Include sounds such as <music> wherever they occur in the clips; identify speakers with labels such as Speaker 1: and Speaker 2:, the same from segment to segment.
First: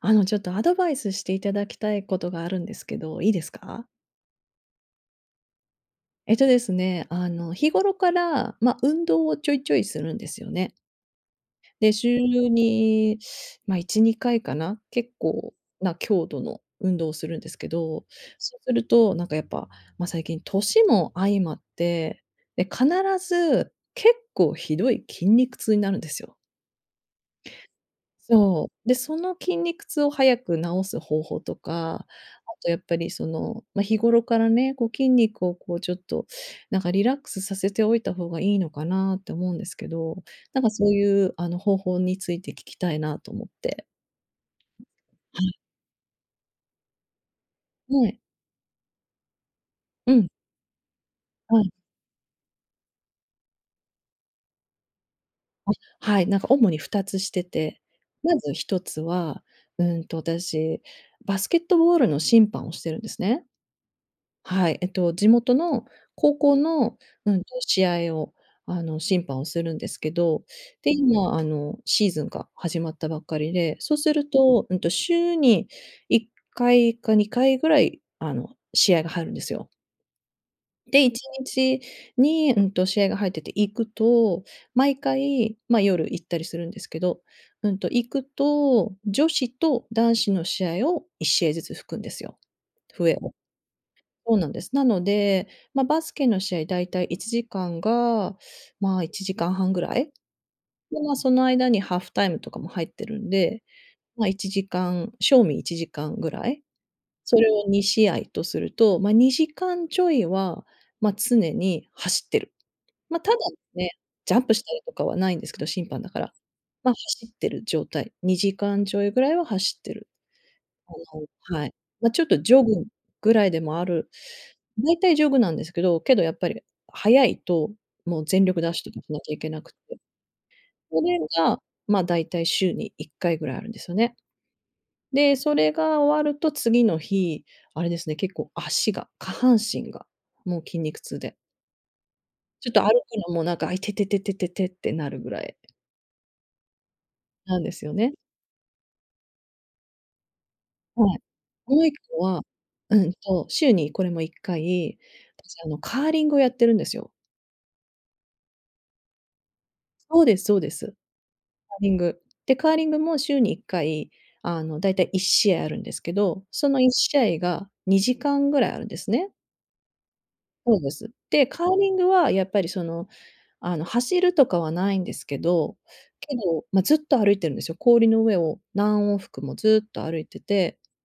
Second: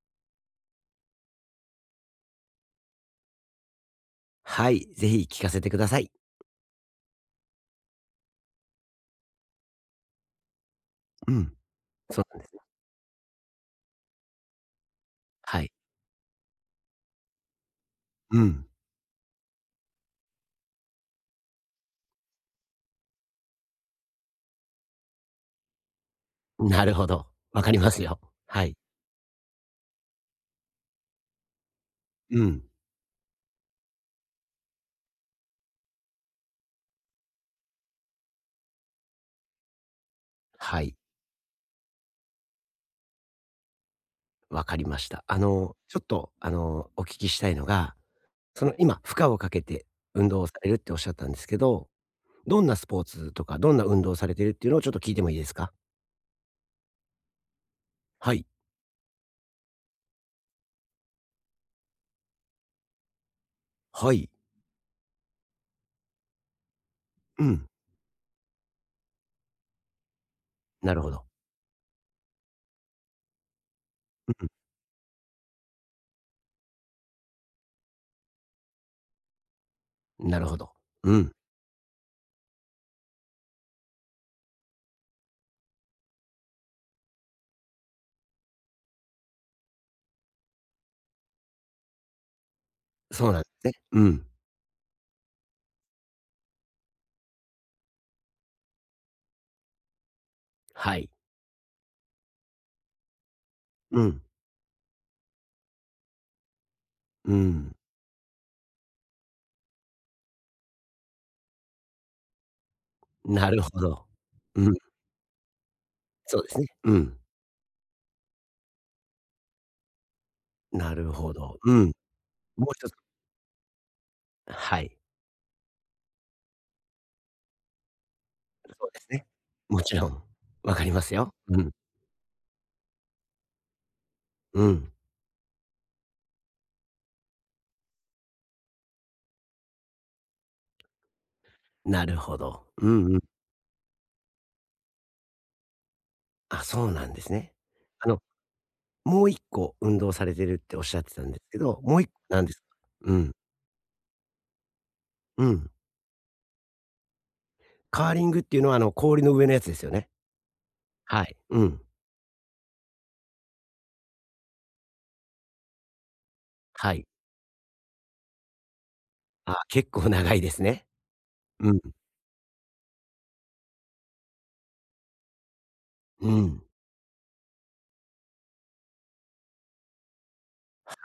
Speaker 1: ちょっとアドバイスしていただきたいことがあるんですけど、いいですか？
Speaker 2: はい、ぜひ聞かせてください。
Speaker 1: えっとですね、あの、日頃から、運動をちょいちょいするんですよね。
Speaker 2: うん。
Speaker 1: で、週
Speaker 2: そうなんですね。
Speaker 1: に、1、2回かいかな、結構
Speaker 2: はい。
Speaker 1: な強度の運動をするんですけど、
Speaker 2: う
Speaker 1: そう
Speaker 2: ん。
Speaker 1: すると、なんかやっぱ、最近年も相まって、で、必ず結構ひどい筋肉痛になるんですよ。
Speaker 2: なるほど。わかりますよ。は
Speaker 1: そ
Speaker 2: い。
Speaker 1: う。で、その筋肉痛を早く治す方法とか、あ
Speaker 2: うん。
Speaker 1: とやっぱりその、日頃からね、こう筋肉をこうちょっと、なんかリラックスさせておいた方がいいのかなって思うんですけど、なんか
Speaker 2: は
Speaker 1: そう
Speaker 2: い、
Speaker 1: いう方法について聞きたいなと思って。
Speaker 2: わかりました。ちょっと、お聞きしたいのが、
Speaker 1: はい。
Speaker 2: 今、負荷をかけて
Speaker 1: う
Speaker 2: 運
Speaker 1: ん。
Speaker 2: 動をされるっておっしゃったんですけ
Speaker 1: はい。
Speaker 2: ど、どんなスポーツとか、どんな運動をされてるっていうのをちょっと聞いてもいいですか？
Speaker 1: はい、なんか主に2つしてて、
Speaker 2: は
Speaker 1: ま
Speaker 2: い。
Speaker 1: ず1つは、私、バスケットボールの審判をしてるんですね。
Speaker 2: はい。
Speaker 1: はい、地元の高校の、
Speaker 2: うん。
Speaker 1: 試合を、審判をするんですけど、で、
Speaker 2: なるほど。
Speaker 1: 今、シーズンが始まったばっかりで、そうする
Speaker 2: う
Speaker 1: と、週に1回か2回ぐらい、試合が入るんですよ。
Speaker 2: ん。なるほど。
Speaker 1: で、
Speaker 2: う
Speaker 1: 1
Speaker 2: ん。
Speaker 1: 日にちに、試合が入ってて行くと、毎回、夜行ったりするんですけど、行くと、女子と男子の試合を1試合ずつ吹くんですよ、笛
Speaker 2: そう
Speaker 1: を。
Speaker 2: なんですね。うん。
Speaker 1: そうなんです。なので、バスケの試合だいたい1時間が、1時間半ぐらい。
Speaker 2: は
Speaker 1: で、
Speaker 2: い。
Speaker 1: その間にハーフタイムとかも入ってるんで、
Speaker 2: うん。
Speaker 1: 1時間正味1時間ぐらい。
Speaker 2: う
Speaker 1: それを
Speaker 2: ん。
Speaker 1: 2試合とすると、2時間ちょいは、常に走ってる。ただ
Speaker 2: なるほ
Speaker 1: ね、
Speaker 2: ど。
Speaker 1: ジャンプし
Speaker 2: う
Speaker 1: た
Speaker 2: ん。
Speaker 1: りとかはないんですけど、審判だから。
Speaker 2: そうですね。うん。
Speaker 1: 走ってる状態、2時間ちょいぐらいは走ってる。あ
Speaker 2: なる
Speaker 1: の
Speaker 2: ほど。
Speaker 1: は
Speaker 2: う
Speaker 1: い。
Speaker 2: ん。
Speaker 1: ちょっとジョ
Speaker 2: もう
Speaker 1: グ
Speaker 2: 一つ。
Speaker 1: ぐらいでもある
Speaker 2: はい。
Speaker 1: 大体ジョグなんですけど、けどやっぱり速いと、もう全力ダッシュ
Speaker 2: そうで
Speaker 1: とか
Speaker 2: す
Speaker 1: しな
Speaker 2: ね。
Speaker 1: きゃいけなくて、
Speaker 2: もちろん、わかり
Speaker 1: そ
Speaker 2: ます
Speaker 1: れ
Speaker 2: よ。う
Speaker 1: が、
Speaker 2: ん。
Speaker 1: 大体週に1回ぐらいあるんですよね。
Speaker 2: うん。
Speaker 1: で、それが終わると次の日、あれですね、結構足が、下半身が、もう筋肉痛で、
Speaker 2: なるほど。
Speaker 1: ちょっと
Speaker 2: う
Speaker 1: 歩く
Speaker 2: んうん。
Speaker 1: のもなんか、あ、いててててててってなるぐらい
Speaker 2: あ、そうなんですね。
Speaker 1: なんですよ
Speaker 2: あ
Speaker 1: ね。
Speaker 2: の、もう一個運動されてるっておっしゃっ
Speaker 1: は
Speaker 2: て
Speaker 1: い。
Speaker 2: たんですけ
Speaker 1: も
Speaker 2: ど、
Speaker 1: う1
Speaker 2: もう一個
Speaker 1: 個は
Speaker 2: 何ですか？うん。
Speaker 1: 週にこれも1回、
Speaker 2: う
Speaker 1: 私
Speaker 2: ん。
Speaker 1: カーリングをやってるんですよ。
Speaker 2: カーリングっていうのは、あの、氷の上のやつですよね？
Speaker 1: そうですそうです。
Speaker 2: はい。う
Speaker 1: カー
Speaker 2: ん。
Speaker 1: リング。で、カーリングも週に1回、だいたい1試合あいあるんですけど、その
Speaker 2: はい。
Speaker 1: 1試合が2時間ぐらいあるんですね。
Speaker 2: あ、結構長いです
Speaker 1: そう
Speaker 2: ね。
Speaker 1: です。で、カ
Speaker 2: う
Speaker 1: ー
Speaker 2: ん。
Speaker 1: リングはやっぱりその、走るとかはないんですけど、
Speaker 2: う
Speaker 1: け
Speaker 2: ん。
Speaker 1: ど、ずっと歩いてるんですよ。氷の上を何往復もずっと歩いてて
Speaker 2: はい。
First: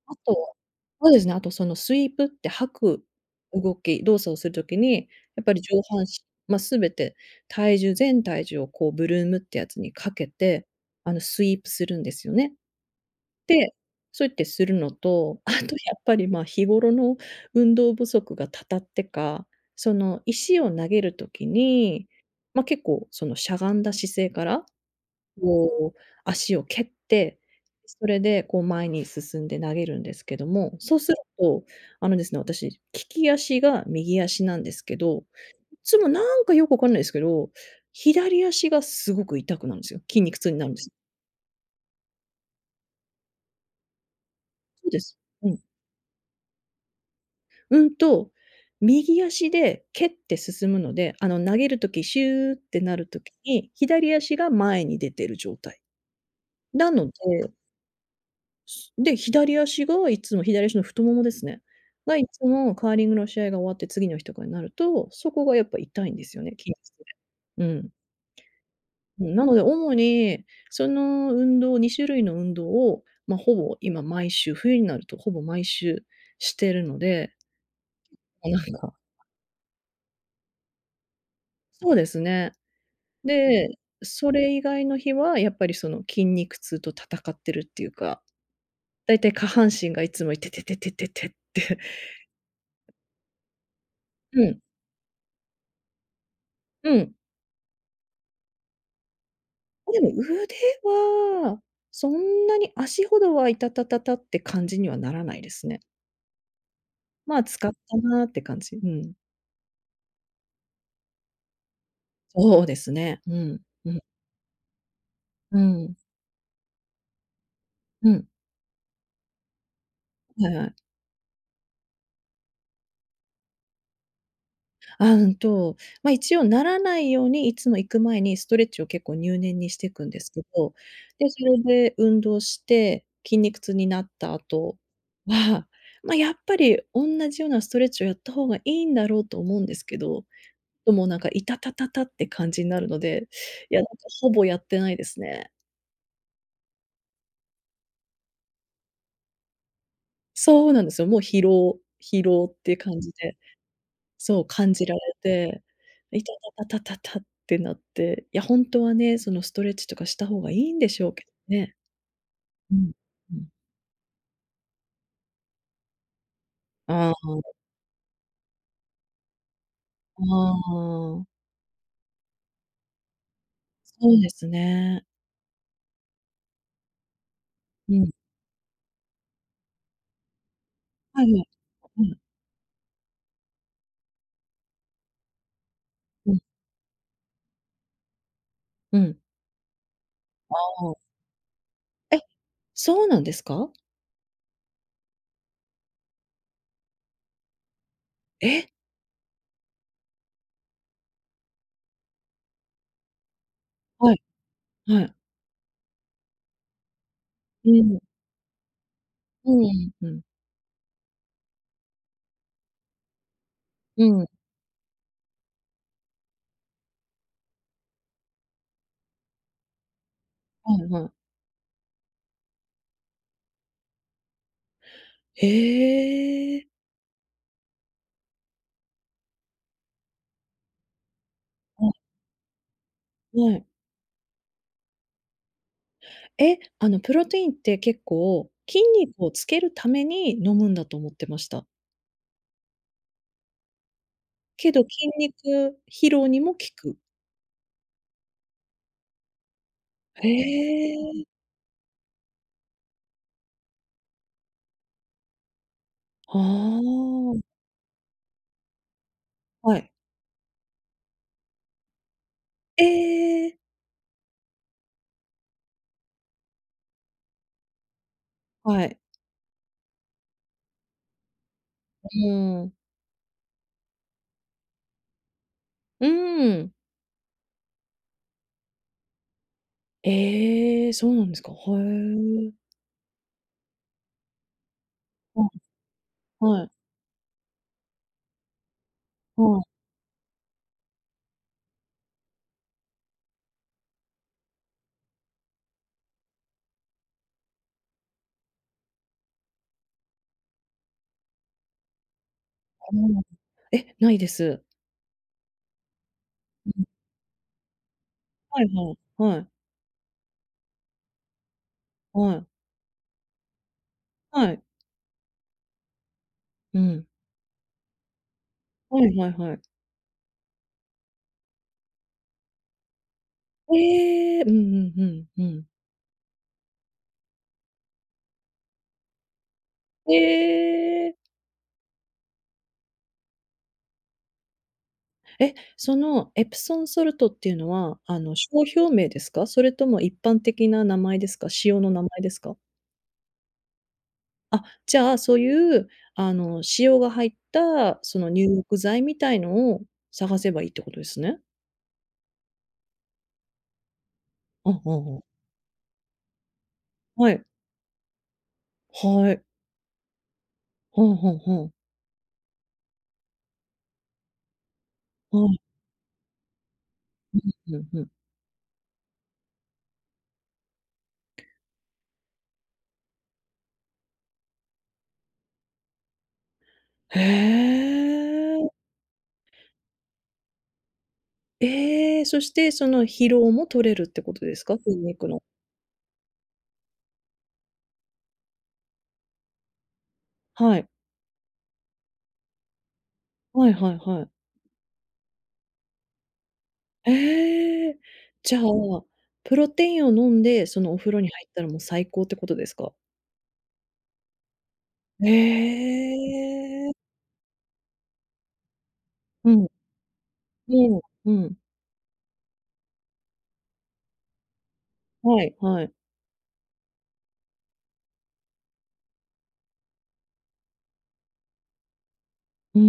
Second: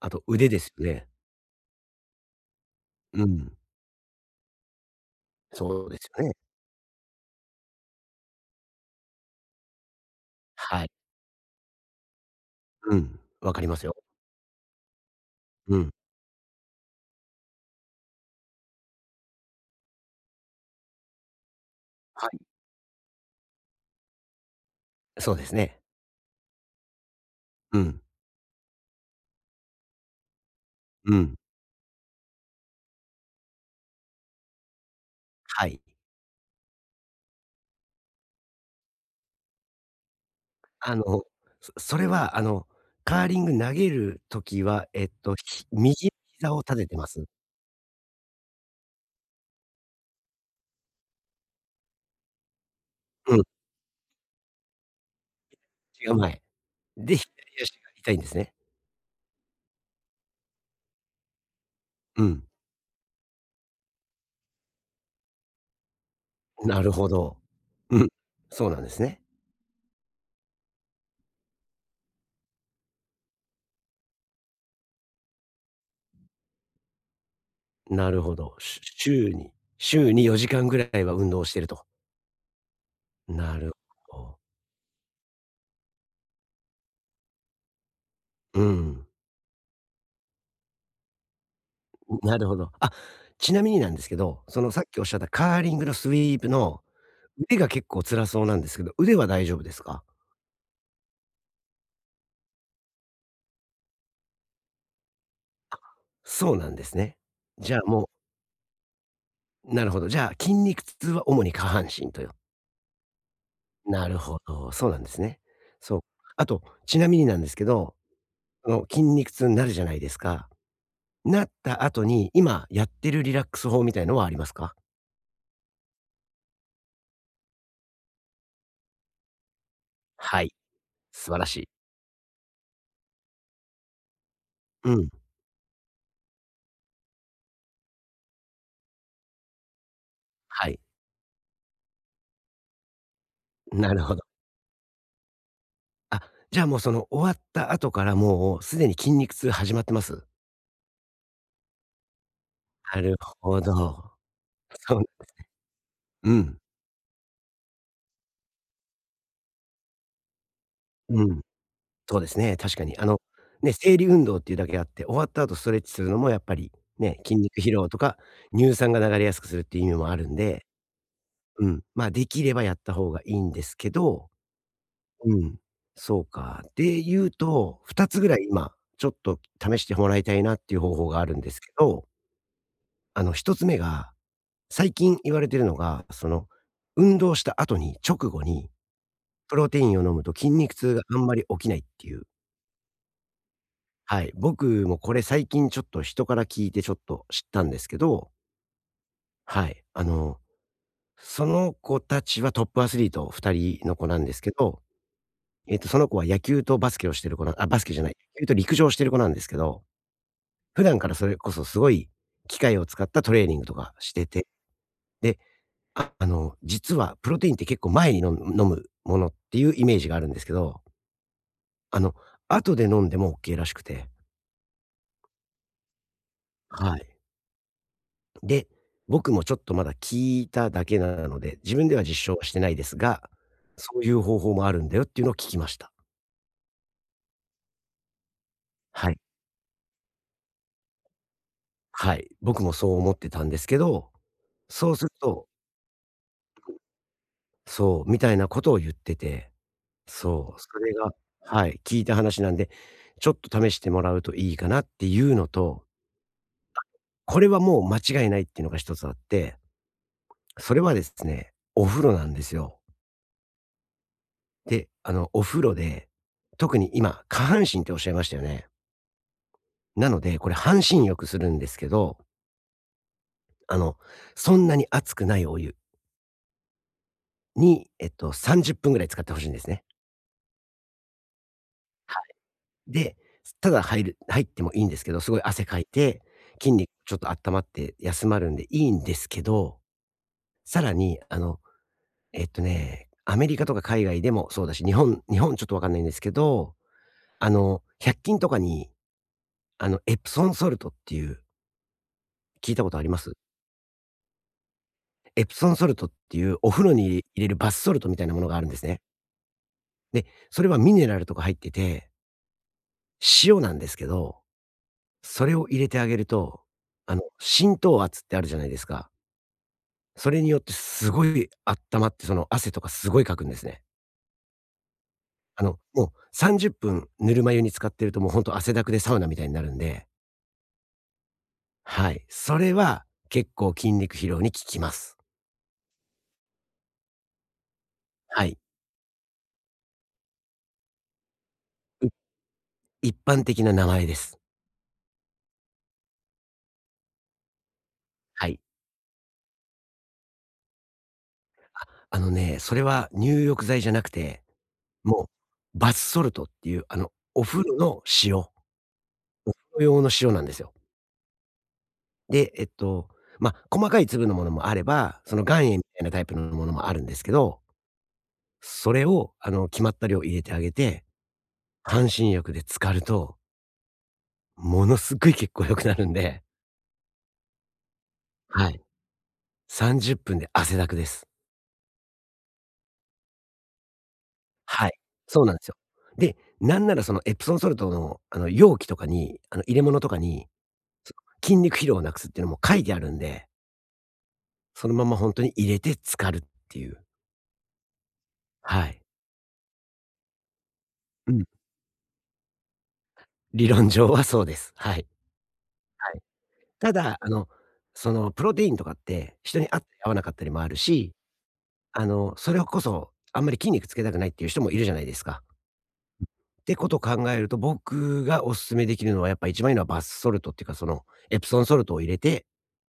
Speaker 2: あ
Speaker 1: あ
Speaker 2: と腕
Speaker 1: と
Speaker 2: ですよね。
Speaker 1: そうですね、あとそのスイープって吐く
Speaker 2: うん。
Speaker 1: 動作をする時に、やっぱり上
Speaker 2: そうで
Speaker 1: 半身、
Speaker 2: すよね。
Speaker 1: ま、全て全体重をこうブルームってやつにかけて、
Speaker 2: はい。
Speaker 1: スイープするんですよね。
Speaker 2: うん。わかり
Speaker 1: で、
Speaker 2: ますよ。
Speaker 1: そうやってするのと、あとや
Speaker 2: うん。
Speaker 1: っぱり、日頃の運動不足がたたってか、その石を投げる時に、
Speaker 2: はい。
Speaker 1: 結構そのしゃがんだ姿勢から
Speaker 2: そうですね。
Speaker 1: こう、足を蹴って、
Speaker 2: うん。
Speaker 1: それでこう前に進んで投げるんですけども、そうす
Speaker 2: う
Speaker 1: る
Speaker 2: ん。
Speaker 1: と、あのですね、私、利き足が右足なんですけど、
Speaker 2: は
Speaker 1: い
Speaker 2: い。
Speaker 1: つもなんかよくわかんないですけど、左足がすごく痛くなるんですよ。筋肉痛になるんです。
Speaker 2: あの、それは、カーリング投げる時は、
Speaker 1: そうです。うん。
Speaker 2: 右膝を立ててます。
Speaker 1: うんと、右足で蹴って進むので、あの投げるときシューってなるとき
Speaker 2: うん、
Speaker 1: に、左足が前に出てる状態。
Speaker 2: 違う前。
Speaker 1: なので
Speaker 2: で、左足が痛いんですね。
Speaker 1: で、左足がいつも左足の太ももですね。が、
Speaker 2: う
Speaker 1: いつ
Speaker 2: ん。
Speaker 1: もカーリングの試合が終わって次の日とかになると、そこがやっぱ痛いんですよね、筋肉
Speaker 2: なるほど。
Speaker 1: で。うん。
Speaker 2: うん、そうなんですね。
Speaker 1: うん、なので主に、その運動、2種類の運動を、ほぼ今毎週、冬になるとほぼ毎週してるので、
Speaker 2: なるほ
Speaker 1: もう
Speaker 2: ど。
Speaker 1: なん
Speaker 2: し
Speaker 1: か
Speaker 2: 週に週に4時間ぐらいは運動してると。
Speaker 1: そうですね。
Speaker 2: な
Speaker 1: で、
Speaker 2: るほ
Speaker 1: そ
Speaker 2: ど。
Speaker 1: れ以外の日はやっぱりその筋肉痛と戦ってるっていうか、
Speaker 2: うん、
Speaker 1: だいたい下半身がいつもいててててててって。
Speaker 2: なるほど。あ、ちなみになんですけ
Speaker 1: <laughs>
Speaker 2: ど、
Speaker 1: うん、
Speaker 2: そのさっきおっしゃったカーリングのスイープの
Speaker 1: うん。
Speaker 2: 腕が結構辛そうなんですけど、腕は大丈夫です
Speaker 1: で
Speaker 2: か？
Speaker 1: も腕は、そんなに足ほどは、いたたたたって感じにはならないですね。
Speaker 2: そうなんですね。
Speaker 1: 使っ
Speaker 2: じゃあ、
Speaker 1: たなって感じ。うん。
Speaker 2: なるほど。じゃあ、筋肉痛は主に下半身とよ、
Speaker 1: そうですね。うん。うん。
Speaker 2: なるほど、そうなんですね。
Speaker 1: うん。
Speaker 2: そう。あと、ちなみになんですけど、
Speaker 1: うん。
Speaker 2: 筋肉痛になるじゃないですか。
Speaker 1: はいはい。
Speaker 2: なった後に、今やってるリラックス法みたいのはありますか？
Speaker 1: あ、んと、まあ、一応ならないように、いつも行く前にストレッチを結構入念にしてくんですけ
Speaker 2: はい、
Speaker 1: ど、で、
Speaker 2: 素晴
Speaker 1: そ
Speaker 2: らし
Speaker 1: れ
Speaker 2: い。
Speaker 1: で運動して、筋肉痛になった後
Speaker 2: うん、
Speaker 1: は、やっぱりおんなじようなストレッチをやった方がいいんだろうと思うんですけど
Speaker 2: はい、
Speaker 1: ともうなんか、いたたたたって感じになるので、いや、なんか
Speaker 2: なるほど。
Speaker 1: ほぼやってないですね。
Speaker 2: あ、じゃあ、もうその終わった後からもうすでに筋肉痛始まってます？
Speaker 1: そうなんですよ、もう疲労疲労っていう
Speaker 2: な
Speaker 1: 感じ
Speaker 2: る
Speaker 1: で、
Speaker 2: ほど。
Speaker 1: そう、感じら
Speaker 2: そ
Speaker 1: れ
Speaker 2: う、
Speaker 1: て、い
Speaker 2: う
Speaker 1: た
Speaker 2: ん、
Speaker 1: たたたたたってなって、いや、ほんとはね、そのストレッチとかした方がいいんでしょう
Speaker 2: う
Speaker 1: け
Speaker 2: ん。
Speaker 1: どね。
Speaker 2: そうですね、
Speaker 1: う
Speaker 2: 確か
Speaker 1: ん、
Speaker 2: に。
Speaker 1: うん。
Speaker 2: ね、生理運動っていうだけあって、終わった後ストレッチするのもやっぱり、
Speaker 1: あ
Speaker 2: ね、筋
Speaker 1: あ、
Speaker 2: 肉疲労とか、乳酸が流れやすくするっていう意味もあるん
Speaker 1: あ
Speaker 2: で、
Speaker 1: あ、
Speaker 2: うん、まあ、できればやった方がいいんですけ
Speaker 1: そう
Speaker 2: ど、
Speaker 1: ですね。
Speaker 2: うん、そうか。で言うと、
Speaker 1: う
Speaker 2: 2
Speaker 1: ん。
Speaker 2: つぐらい今、ちょっと試してもらいたいなっていう方法が
Speaker 1: は
Speaker 2: あ
Speaker 1: い
Speaker 2: る
Speaker 1: は
Speaker 2: ん
Speaker 1: い。
Speaker 2: ですけ
Speaker 1: う
Speaker 2: ど、
Speaker 1: ん、
Speaker 2: 1つ目が、最近言われてるのが、
Speaker 1: うん、
Speaker 2: 運動した後に、直後に、
Speaker 1: うん。
Speaker 2: プロテインを飲むと筋
Speaker 1: あ
Speaker 2: 肉痛
Speaker 1: あ、
Speaker 2: があんまり起きないってい
Speaker 1: え、
Speaker 2: う。
Speaker 1: そうなんですか？
Speaker 2: はい。僕もこれ最近ちょっと人から聞いてちょっと知ったんですけど、
Speaker 1: え、
Speaker 2: はい。その子たちはトップアスリート2人の子
Speaker 1: は
Speaker 2: な
Speaker 1: い、
Speaker 2: んですけど、
Speaker 1: はい。
Speaker 2: その子は野球とバスケをしてる子なあ、
Speaker 1: う
Speaker 2: バスケ
Speaker 1: ん、
Speaker 2: じゃない、野球と陸上をしてる子なんです
Speaker 1: う
Speaker 2: けど、
Speaker 1: ん、うん、
Speaker 2: 普段からそれこそすごい機械を使ったトレーニングとか
Speaker 1: う
Speaker 2: して
Speaker 1: ん、
Speaker 2: て、で、実はプロテインって結構前に飲むものっていうイメージがあるんですけ
Speaker 1: は
Speaker 2: ど、
Speaker 1: いはい。
Speaker 2: あの、後で飲んでも OK らしくて。
Speaker 1: へえ。
Speaker 2: はい。で、僕もちょっとまだ聞いただけなので、自
Speaker 1: は
Speaker 2: 分で
Speaker 1: い
Speaker 2: は実証はしてないですが、
Speaker 1: はい。
Speaker 2: そういう方法もあるんだよっていうのを聞きました。
Speaker 1: え、あのプロテインって結構、筋
Speaker 2: はい。
Speaker 1: 肉をつけるために飲むんだと思ってました。
Speaker 2: はい。僕もそう思ってたんですけど、
Speaker 1: けど、
Speaker 2: そうす
Speaker 1: 筋
Speaker 2: ると、
Speaker 1: 肉疲労にも効く。
Speaker 2: そう、みたいなことを言ってて、
Speaker 1: へ
Speaker 2: そう、それが、
Speaker 1: え。
Speaker 2: はい、聞いた話なんで、ちょっと試してもらうといいかなっていうのと、
Speaker 1: あ
Speaker 2: これ
Speaker 1: あ、
Speaker 2: はもう間違いないっていうのが一つあって、
Speaker 1: はい。
Speaker 2: それはですね、お風呂なんですよ。
Speaker 1: ええ、
Speaker 2: で、お風呂で、特に今、下半身っておっしゃいましたよね。
Speaker 1: はい。
Speaker 2: なので、これ半身浴するんですけど、
Speaker 1: うん。
Speaker 2: あの、そんなに熱くないお湯
Speaker 1: うーん。
Speaker 2: に、30分ぐらい使ってほしいんですね。
Speaker 1: ええ、そうなんですか。へ
Speaker 2: は
Speaker 1: え。
Speaker 2: い。で、ただ入ってもいいんですけど、すごい
Speaker 1: あ、
Speaker 2: 汗かいて、
Speaker 1: はい。
Speaker 2: 筋肉ちょっと温まって休まるんでいいんですけ
Speaker 1: はい。
Speaker 2: ど、さらに、アメリカとか海外でもそうだし、日本ちょっとわかんないんですけど、百均とかに、エプソンソルトっていう聞いたこ
Speaker 1: う
Speaker 2: とありま
Speaker 1: ん。
Speaker 2: す？
Speaker 1: え、ないです。
Speaker 2: エプソンソルトっていうお
Speaker 1: う
Speaker 2: 風
Speaker 1: ん。
Speaker 2: 呂に入れるバスソルトみたいなものがあ
Speaker 1: は
Speaker 2: る
Speaker 1: い
Speaker 2: んです
Speaker 1: はい。
Speaker 2: ね。
Speaker 1: はい。
Speaker 2: で、それはミネラルとか入ってて、
Speaker 1: はい。
Speaker 2: 塩なんですけど、
Speaker 1: はい。
Speaker 2: それを入れてあげると、
Speaker 1: うん。
Speaker 2: 浸透圧ってあるじゃないです
Speaker 1: は
Speaker 2: か。
Speaker 1: いはいはい。
Speaker 2: それによってすごい温まって、その汗とかすごいかくんですね。
Speaker 1: ええ、うんうんうん、うん。
Speaker 2: もう30分ぬるま湯に使ってるともうほんと汗だくでサウナみたいになるんで、
Speaker 1: ええ。
Speaker 2: はい。それは結構筋肉疲労に効きます。
Speaker 1: え、そのエプソンソルトっていうのは、
Speaker 2: はい。
Speaker 1: 商標名ですか？それとも一般的な名前ですか？使用の名
Speaker 2: う
Speaker 1: 前ですか？
Speaker 2: 一般的な名前です。
Speaker 1: あ、じゃあ、そういう、塩が入った、その入
Speaker 2: はい。
Speaker 1: 浴剤みたいのを探せばいいってことですね。
Speaker 2: あのね、それは入浴剤じゃなくて、
Speaker 1: うんうんうん。
Speaker 2: もうバスソルトっていう、あの、
Speaker 1: は
Speaker 2: お
Speaker 1: い。
Speaker 2: 風呂の塩。
Speaker 1: はい。
Speaker 2: お風呂用の塩なんですよ。
Speaker 1: ふんふんふん。
Speaker 2: で、ま、細かい粒のものもあれば、そ
Speaker 1: は
Speaker 2: の
Speaker 1: い。
Speaker 2: 岩塩みたいなタイプのものもあるんですけど、
Speaker 1: ふんふん。
Speaker 2: それを、決まった量入れてあげて、半身浴で浸かると、ものすっごい血行良くなるんで、
Speaker 1: へえ。
Speaker 2: はい、30分で汗だくです。
Speaker 1: ええ、そしてその疲労も取れるってことですか？
Speaker 2: はい、
Speaker 1: 筋肉
Speaker 2: そ
Speaker 1: の。
Speaker 2: うなんですよ。で、なんならそのエプソンソルトの、容器とかに、入れ物とかに、
Speaker 1: はい。
Speaker 2: そ筋肉疲労をなくすっていうのも書いてあるんで、
Speaker 1: はいはいはい。
Speaker 2: そのままほんとに入れて浸かるっていう。
Speaker 1: ええ、じゃあ、
Speaker 2: はい。
Speaker 1: プロテインを飲んで、そのお風呂に
Speaker 2: うん。
Speaker 1: 入ったらもう最高ってことですか？
Speaker 2: 理論上はそうです。はい。
Speaker 1: え
Speaker 2: はい。た
Speaker 1: え。
Speaker 2: だ、プロテインとかって、
Speaker 1: う
Speaker 2: 人
Speaker 1: ん、
Speaker 2: に合ったり合わなかったりもあ
Speaker 1: う
Speaker 2: る
Speaker 1: ん、
Speaker 2: し、
Speaker 1: うん。
Speaker 2: それこそ、あんまり筋肉つけたくないっていう人もいるじゃないですか。
Speaker 1: はいはい。
Speaker 2: ってことを考えると、僕がおすすめできるのは、やっぱ一番いいのはバスソルトっていうか、その、エプソンソルトを入れて、
Speaker 1: うー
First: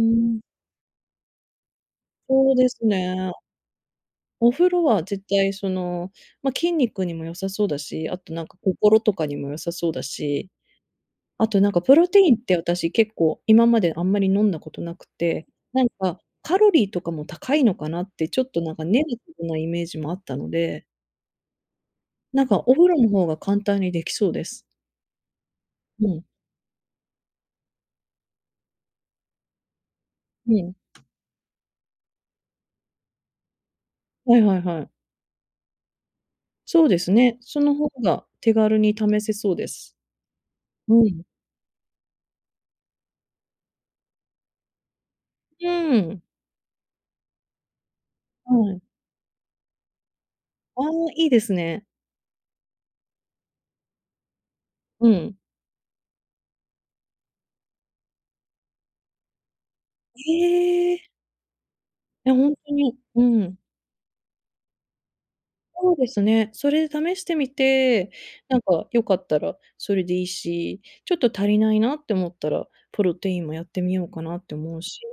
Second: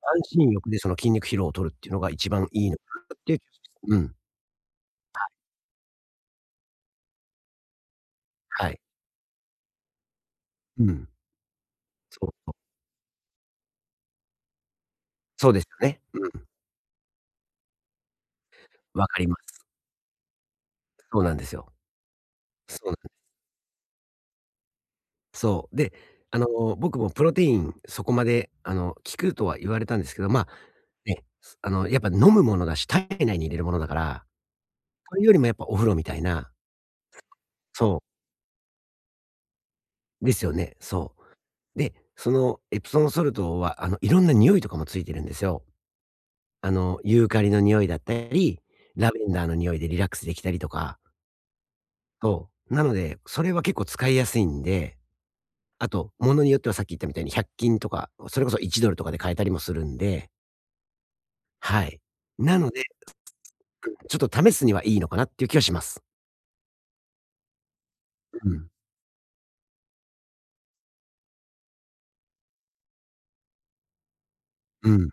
Speaker 2: 半
Speaker 1: ん、
Speaker 2: 身浴でその筋肉疲労を取るっていうのが一番
Speaker 1: そう
Speaker 2: い
Speaker 1: で
Speaker 2: いのか
Speaker 1: す
Speaker 2: なっ
Speaker 1: ね。
Speaker 2: ていう気がします。うん。
Speaker 1: お風呂は絶対その、筋肉にも良さそうだし、あとなんか
Speaker 2: はい。
Speaker 1: 心とかにも良さそうだし、
Speaker 2: うん。
Speaker 1: あとなんかプロテイ
Speaker 2: そ
Speaker 1: ンっ
Speaker 2: う。
Speaker 1: て私結構今まであんまり飲んだことなくて、
Speaker 2: そうです
Speaker 1: な
Speaker 2: よ
Speaker 1: ん
Speaker 2: ね。
Speaker 1: か
Speaker 2: うん。
Speaker 1: カロリーとかも高いのかなってちょっとなんかネ
Speaker 2: わ
Speaker 1: ガティ
Speaker 2: かりま
Speaker 1: ブな
Speaker 2: す。
Speaker 1: イメージもあったので
Speaker 2: そうなんですよ。
Speaker 1: なんかお風
Speaker 2: そう。
Speaker 1: 呂の方が簡単にできそうです。
Speaker 2: そう。で、
Speaker 1: うん、
Speaker 2: あの、僕もプロテイン、そこまで、効くとは言われたんですけど、まあ、
Speaker 1: うん。
Speaker 2: ね、すあの、やっぱ飲むものだし、体内に入れるものだから、
Speaker 1: はいはいはい。
Speaker 2: それよりもやっぱお風呂みたいな、
Speaker 1: そうですね。その方
Speaker 2: そ
Speaker 1: が手軽に試せそうです。
Speaker 2: う、ですよね、
Speaker 1: う
Speaker 2: そ
Speaker 1: ん。
Speaker 2: う。で、そのエプソンソルトは、いろんな匂いとかもついてるんですよ。
Speaker 1: うん。
Speaker 2: ユーカリの匂いだった
Speaker 1: は
Speaker 2: り、
Speaker 1: い。
Speaker 2: ラベンダーの匂いでリラックスできたりと
Speaker 1: ああ、
Speaker 2: か、
Speaker 1: いいですね。
Speaker 2: そう。なので、それは結構使いやすいんで、
Speaker 1: うん。
Speaker 2: あと、物によってはさっき言ったみたいに100均とか、それこそ1ドルとかで買えたりもするんで、
Speaker 1: ええ、い
Speaker 2: はい。
Speaker 1: やほん
Speaker 2: なの
Speaker 1: と
Speaker 2: で、
Speaker 1: に、うん。
Speaker 2: うん、ちょっと試すにはいいのかなっていう気はしま
Speaker 1: そう
Speaker 2: す。
Speaker 1: ですね。それ試してみて、
Speaker 2: う
Speaker 1: なん
Speaker 2: ん。
Speaker 1: か良かったらそれでいいし、ちょっと足りないなって思ったら、プロテインもやってみようかなって思う
Speaker 2: う
Speaker 1: し、い
Speaker 2: ん。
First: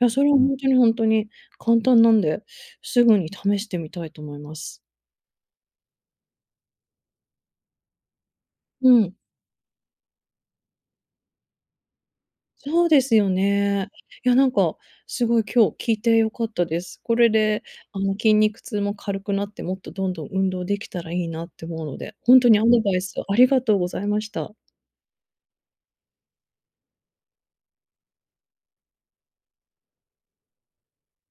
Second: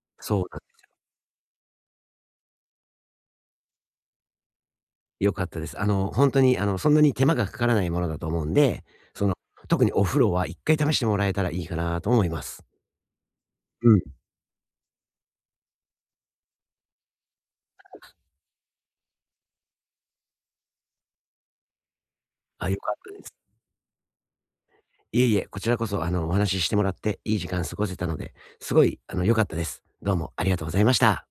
Speaker 1: や、それはほ
Speaker 2: そう
Speaker 1: ん
Speaker 2: なん
Speaker 1: とにほんとに簡単なんで、すぐに試してみたいと思います。
Speaker 2: 良かったです。本当に、そんなに手間がかからないものだと思うんで、
Speaker 1: うん、
Speaker 2: その、特にお風呂は1回試してもらえたらいいかなと思います。
Speaker 1: そうですよね。
Speaker 2: うん。
Speaker 1: いや、なんか、すごい今日聞いて良かったです。これで、筋肉痛も軽くなって、もっとどんどん運動できたらいいなって思うので、ほんとにア
Speaker 2: あ、良
Speaker 1: ド
Speaker 2: かっ
Speaker 1: バイ
Speaker 2: た
Speaker 1: ス
Speaker 2: です。
Speaker 1: ありがとうございました。
Speaker 2: いえいえ、こちらこそ、お話ししてもらっていい時間過ごせたので、すごい、良かったです。どうもありがとうございました。